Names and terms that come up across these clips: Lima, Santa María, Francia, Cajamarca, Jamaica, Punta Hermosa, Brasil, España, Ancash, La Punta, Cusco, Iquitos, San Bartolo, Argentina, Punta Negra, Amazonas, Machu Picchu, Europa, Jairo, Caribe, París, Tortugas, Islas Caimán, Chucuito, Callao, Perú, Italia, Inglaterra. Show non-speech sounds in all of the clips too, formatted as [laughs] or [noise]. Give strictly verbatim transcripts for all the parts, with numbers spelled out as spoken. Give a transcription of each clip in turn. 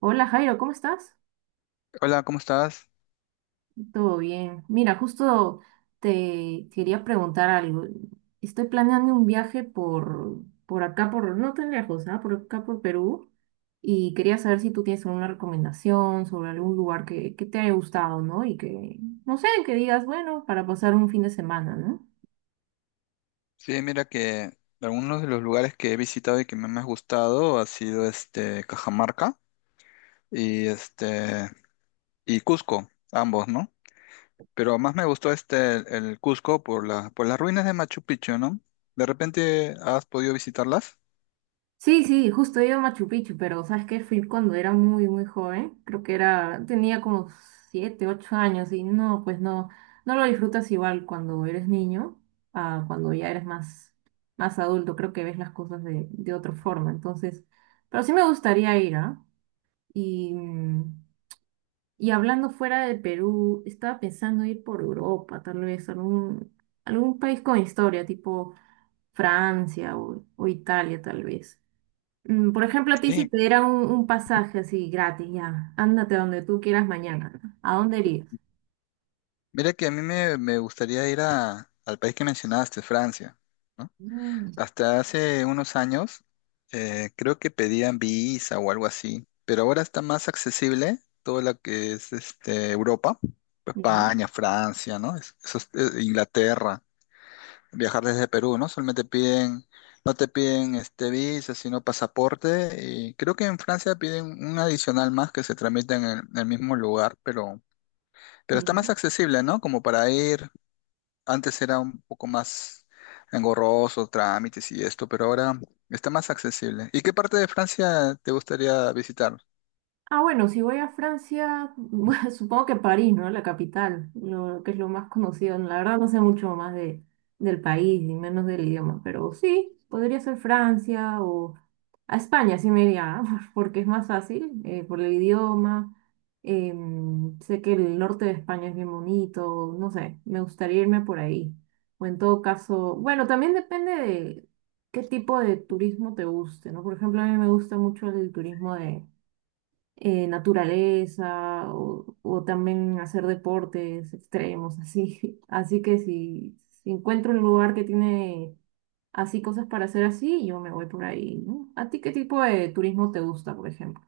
Hola Jairo, ¿cómo estás? Hola, ¿cómo estás? Todo bien. Mira, justo te quería preguntar algo. Estoy planeando un viaje por, por acá, por, no tan lejos, ¿ah? Por acá, por Perú. Y quería saber si tú tienes alguna recomendación sobre algún lugar que, que te haya gustado, ¿no? Y que, no sé, que digas, bueno, para pasar un fin de semana, ¿no? Sí, mira que algunos de los lugares que he visitado y que me han más gustado ha sido este Cajamarca y este y Cusco, ambos, ¿no? Pero más me gustó este el, el Cusco por la, por las ruinas de Machu Picchu, ¿no? ¿De repente has podido visitarlas? Sí, sí, justo he ido a Machu Picchu, pero ¿sabes qué? Fui cuando era muy, muy joven. Creo que era, tenía como siete, ocho años y no, pues no, no lo disfrutas igual cuando eres niño a cuando ya eres más, más adulto. Creo que ves las cosas de, de otra forma. Entonces, pero sí me gustaría ir, ¿ah? Y, mm, y hablando fuera de Perú, estaba pensando ir por Europa, tal vez algún, algún país con historia, tipo Francia o, o Italia, tal vez. Mm, Por ejemplo, a ti si Sí, te dieran un, un pasaje así gratis, ya, ándate donde tú quieras mañana. ¿No? ¿A dónde irías? mira que a mí me, me gustaría ir a, al país que mencionaste, Francia, ¿no? Mm, Hasta hace unos años eh, creo que pedían Visa o algo así, pero ahora está más accesible todo lo que es este, Europa, Ya. España, Francia, ¿no? Es- esos- eh, Inglaterra, viajar desde Perú, ¿no? Solamente piden, no te piden este Visa, sino pasaporte y creo que en Francia piden un adicional más que se tramita en el, en el mismo lugar, pero, pero está más Ya. accesible, ¿no? Como para ir. Antes era un poco más engorroso, trámites y esto, pero ahora está más accesible. ¿Y qué parte de Francia te gustaría visitar? Ah, bueno, si voy a Francia, [laughs] bueno, supongo que París, ¿no? La capital, lo que es lo más conocido. La verdad no sé mucho más de, del país y menos del idioma, pero sí, podría ser Francia o a España, sí me iría, [laughs] porque es más fácil eh, por el idioma. Em, sé que el norte de España es bien bonito, no sé, me gustaría irme por ahí. O en todo caso, bueno, también depende de qué tipo de turismo te guste, ¿no? Por ejemplo, a mí me gusta mucho el turismo de eh, naturaleza o, o también hacer deportes extremos, así. [laughs] Así que si, si encuentro un lugar que tiene así cosas para hacer así, yo me voy por ahí, ¿no? ¿A ti qué tipo de turismo te gusta, por ejemplo?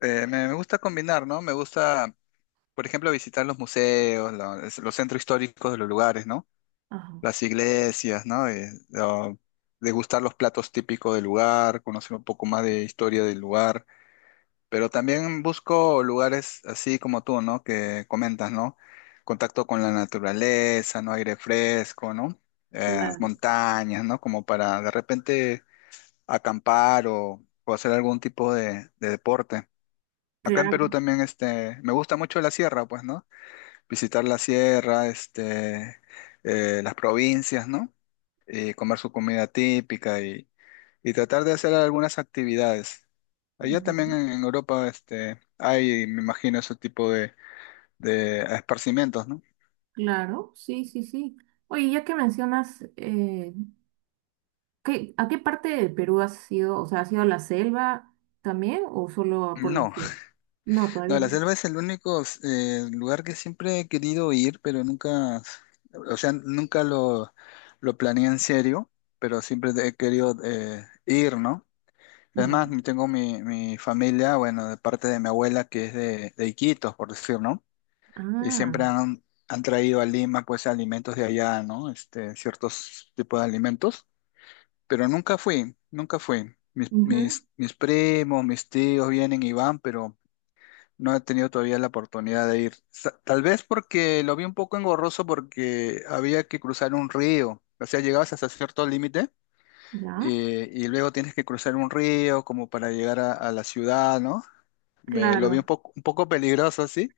Eh, me, me gusta combinar, ¿no? Me gusta, por ejemplo, visitar los museos, los, los centros históricos de los lugares, ¿no? Ajá. Las iglesias, ¿no? Eh, lo- degustar los platos típicos del lugar, conocer un poco más de historia del lugar. Pero también busco lugares así como tú, ¿no? Que comentas, ¿no? Contacto con la naturaleza, ¿no? Aire fresco, ¿no? Eh, Claro, montañas, ¿no? Como para de repente acampar o, o hacer algún tipo de, de deporte. Acá en Perú claro, también, este, me gusta mucho la sierra, pues, ¿no? Visitar la sierra, este, eh, las provincias, ¿no? Y comer su comida típica y, y tratar de hacer algunas actividades. Allá también ujú, en, en Europa este, hay, me imagino, ese tipo de, de esparcimientos, ¿no? claro, sí, sí, sí. Oye, ya que mencionas, eh, ¿qué- ¿a qué parte de Perú has ido? O sea, ¿has ido a la selva también o solo por la No, selva? [laughs] No, no, todavía la no. selva es el único eh, lugar que siempre he querido ir, pero nunca, o sea, nunca lo, lo planeé en serio, pero siempre he querido eh, ir, ¿no? Es Ya. más, tengo mi, mi familia, bueno, de parte de mi abuela que es de, de Iquitos, por decir, ¿no? Y Ah, siempre han, han traído a Lima, pues, alimentos de allá, ¿no? Este, ciertos tipos de alimentos, pero nunca fui, nunca fui. Mis, ujú. mis, mis primos, mis tíos vienen y van, pero no he tenido todavía la oportunidad de ir. Sa- Tal vez porque lo vi un poco engorroso porque había que cruzar un río, o sea, llegabas hasta cierto límite Ya, eh, y luego tienes que cruzar un río como para llegar a, a la ciudad, ¿no? Me, lo vi un claro, poco, un poco peligroso, así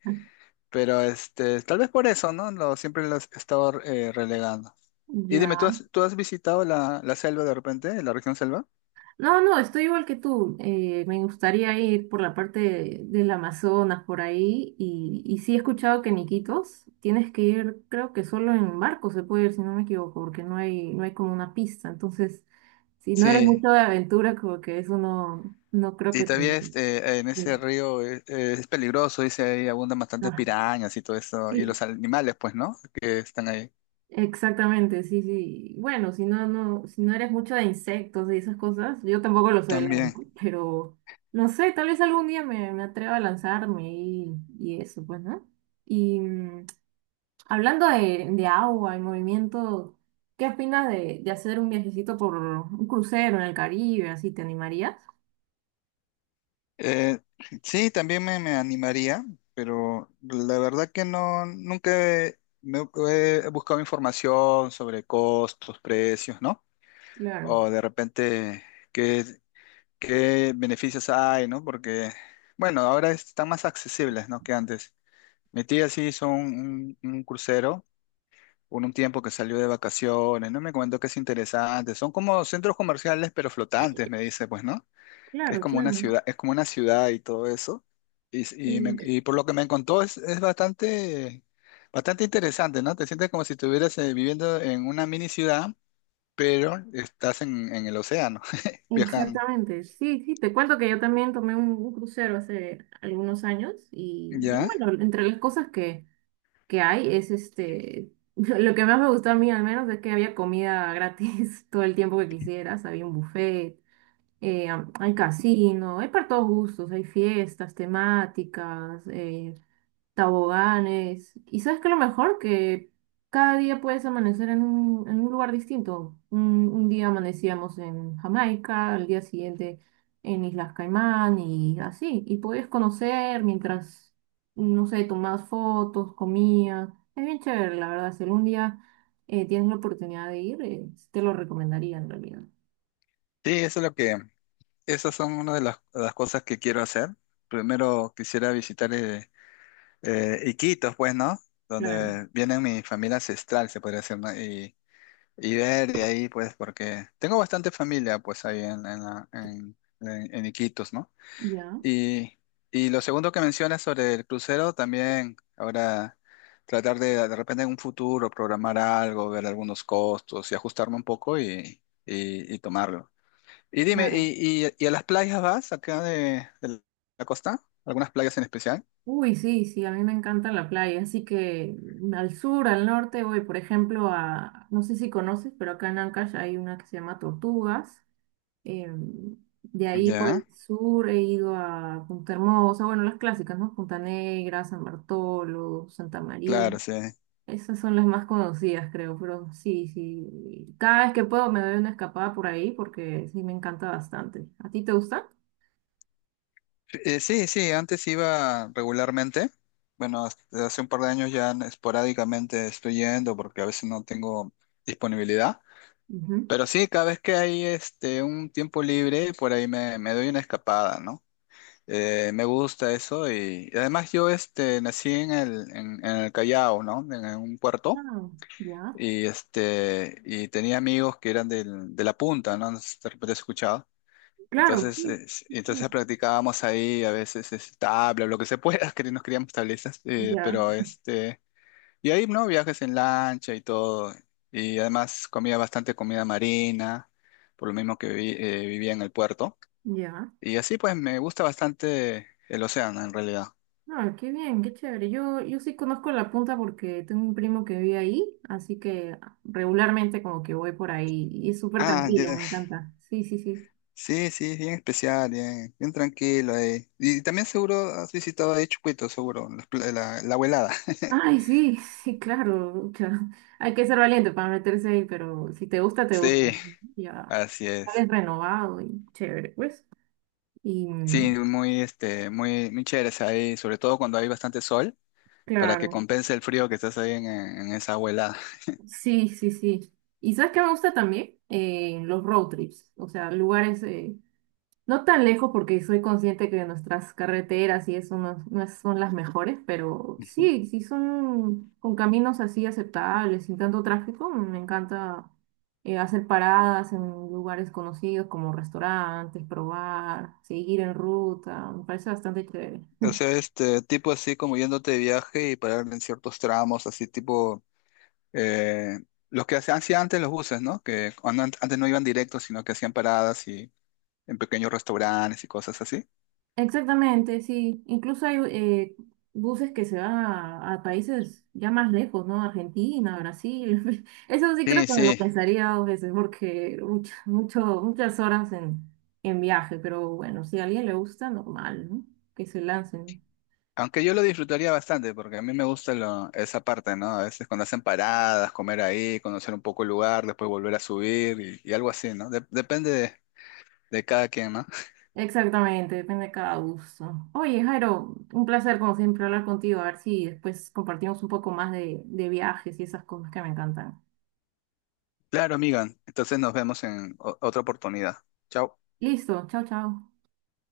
pero este, tal vez por eso, ¿no? Lo, siempre los he estado eh, relegando. Y dime, ¿tú ya. has, tú has visitado la, la selva de repente, la región selva? No, no, estoy igual que tú. Eh, me gustaría ir por la parte de- del Amazonas, por ahí. Y, y sí he escuchado que en Iquitos tienes que ir, creo que solo en barco se puede ir, si no me equivoco, porque no hay, no hay como una pista. Entonces, si no eres Sí. mucho de aventura, como que eso no, no creo Y que te... todavía este, en te- ese río eh, eh, es, peligroso, dice ahí abundan bastantes ah, pirañas y todo eso, y los sí. animales, pues, ¿no? Que están ahí Exactamente, sí, sí. Bueno, si no, no, si no eres mucho de insectos y esas cosas, yo tampoco lo soy, la verdad, también. pero no sé, tal vez algún día me, me atreva a lanzarme y, y eso, pues, ¿no? Y mm, hablando de, de agua y movimiento, ¿qué opinas de, de hacer un viajecito por un crucero en el Caribe? ¿Así te animarías? Eh, sí, también me, me animaría, pero la verdad que no, nunca he- me he buscado información sobre costos, precios, ¿no? Claro, O de repente... qué qué beneficios hay, ¿no? Porque, bueno, ahora están más accesibles, ¿no? Que antes. Mi tía sí hizo un, un- un crucero, un, un tiempo que salió de vacaciones, ¿no? Me comentó que es interesante. Son como centros comerciales, pero flotantes, me dice, pues, ¿no? Que es claro, como una claro. ciudad, es como una ciudad y todo eso. Y, y, me- y por lo que me contó es, es bastante, bastante interesante, ¿no? Te sientes como si estuvieras eh, viviendo en una mini ciudad, pero estás en, en el océano, [laughs] viajando, Exactamente, sí, sí, te cuento que yo también tomé un, un crucero hace algunos años y, y ¿ya? bueno, entre las cosas que, que hay es este, [laughs] lo que más me gustó a mí al menos es que había comida gratis [laughs] todo el tiempo que quisieras, había un buffet, eh, am- hay casino, hay para todos gustos, hay fiestas temáticas, eh, taboganes. Y sabes que lo mejor que cada día puedes amanecer en un, en un lugar distinto. Un, un día amanecíamos en Jamaica, al día siguiente en Islas Caimán y así. Y puedes conocer mientras, no sé, tomabas fotos, comías. Es bien chévere, la verdad. Si algún día eh, tienes la oportunidad de ir, eh, te lo recomendaría en realidad. Sí, eso es lo que, esas son una de las, las cosas que quiero hacer. Primero quisiera visitar eh, eh, Iquitos, pues, ¿no? Claro. Donde viene mi familia ancestral, se podría decir, ¿no? Y, y ver de ahí, pues, porque tengo bastante familia, pues, ahí en, en, la- en- en- en Iquitos, ¿no? Ya, Y, y lo segundo que mencionas sobre el crucero, también ahora tratar de, de repente en un futuro programar algo, ver algunos costos y ajustarme un poco y, y, y tomarlo. Y dime, claro. ¿y, y- y a las playas vas acá de, de la costa? ¿Algunas playas en especial? Uy, sí, sí, a mí me encanta la playa, así que al sur, al norte voy, por ejemplo, a, no sé si conoces, pero acá en Ancash hay una que se llama Tortugas. em, de ahí por Ya, el sur he ido a Punta Hermosa, bueno, las clásicas, ¿no? Punta Negra, San Bartolo, Santa María. claro, sí. Esas son las más conocidas, creo, pero sí, sí. Cada vez que puedo me doy una escapada por ahí porque sí me encanta bastante. ¿A ti te gusta? Eh, sí, sí, antes iba regularmente. Bueno, hasta hace un par de años ya esporádicamente estoy yendo porque a veces no tengo disponibilidad. Ujú. Pero sí, cada vez que hay este, un tiempo libre, por ahí me, me doy una escapada, ¿no? Eh, me gusta eso y, y además yo este, nací en el, en, en el Callao, ¿no? En, en un puerto. Ah, ya. Y, este, y tenía amigos que eran del- de la punta, ¿no? No sé si de repente has escuchado. Claro, Entonces, sí. Es- sí, sí. entonces practicábamos ahí a veces es, tabla, lo que se pueda, [laughs] que nos criamos tablizas, eh, Ya. pero este, y ahí, ¿no? Viajes en lancha y todo. Y además comía bastante comida marina, por lo mismo que vi- eh, vivía en el puerto. Ya. Y así pues me gusta bastante el océano en realidad. Ah, qué bien, qué chévere. Yo, yo sí conozco La Punta porque tengo un primo que vive ahí, así que regularmente como que voy por ahí y es súper Ah, tranquilo, ya. me encanta. Sí, sí, sí. Sí, sí, bien especial, bien, bien tranquilo. Eh. Y también seguro has visitado ahí Chucuito, seguro, las pla- la, la, abuelada. [laughs] Ay, sí, [laughs] sí, claro. Cha. Hay que ser valiente para meterse ahí, pero si te gusta, te gusta. Sí, Ya. así es. Sales renovado y chévere, pues. Y Sí, mm, muy, este, muy, muy chéveres ahí, sobre todo cuando hay bastante sol, para que claro, compense el frío que estás ahí en, en esa abuelada. sí, sí, sí. ¿Y sabes qué me gusta también? Eh, los road trips, o sea, lugares eh, no tan lejos porque soy consciente que nuestras carreteras y eso no, no son las mejores, pero Ujú. sí, sí son con caminos así aceptables, sin tanto tráfico. Me encanta eh, hacer paradas en lugares conocidos como restaurantes, probar, seguir en ruta. Me parece bastante chévere. O sea, este tipo así como yéndote de viaje y parar en ciertos tramos, así tipo eh, los que hacían hacían antes los buses, ¿no? Que cuando an- antes no iban directos, sino que hacían paradas y en pequeños restaurantes y cosas así. Exactamente, sí. Incluso hay eh, buses que se van a, a países ya más lejos, ¿no? Argentina, Brasil. [laughs] Eso sí creo Sí, que me lo sí. pensaría dos veces porque mucha- mucho, muchas horas en, en viaje, pero bueno, si a alguien le gusta, normal, ¿no? Que se lancen. Aunque yo lo disfrutaría bastante, porque a mí me gusta lo- esa parte, ¿no? A veces cuando hacen paradas, comer ahí, conocer un poco el lugar, después volver a subir y, y algo así, ¿no? De- depende de, de cada quien, ¿no? Exactamente, depende de cada gusto. Oye, Jairo, un placer como siempre hablar contigo, a ver si después compartimos un poco más de, de viajes y esas cosas que me encantan. Claro, amiga. Entonces nos vemos en o- otra oportunidad. Chao. Listo, chao, chao.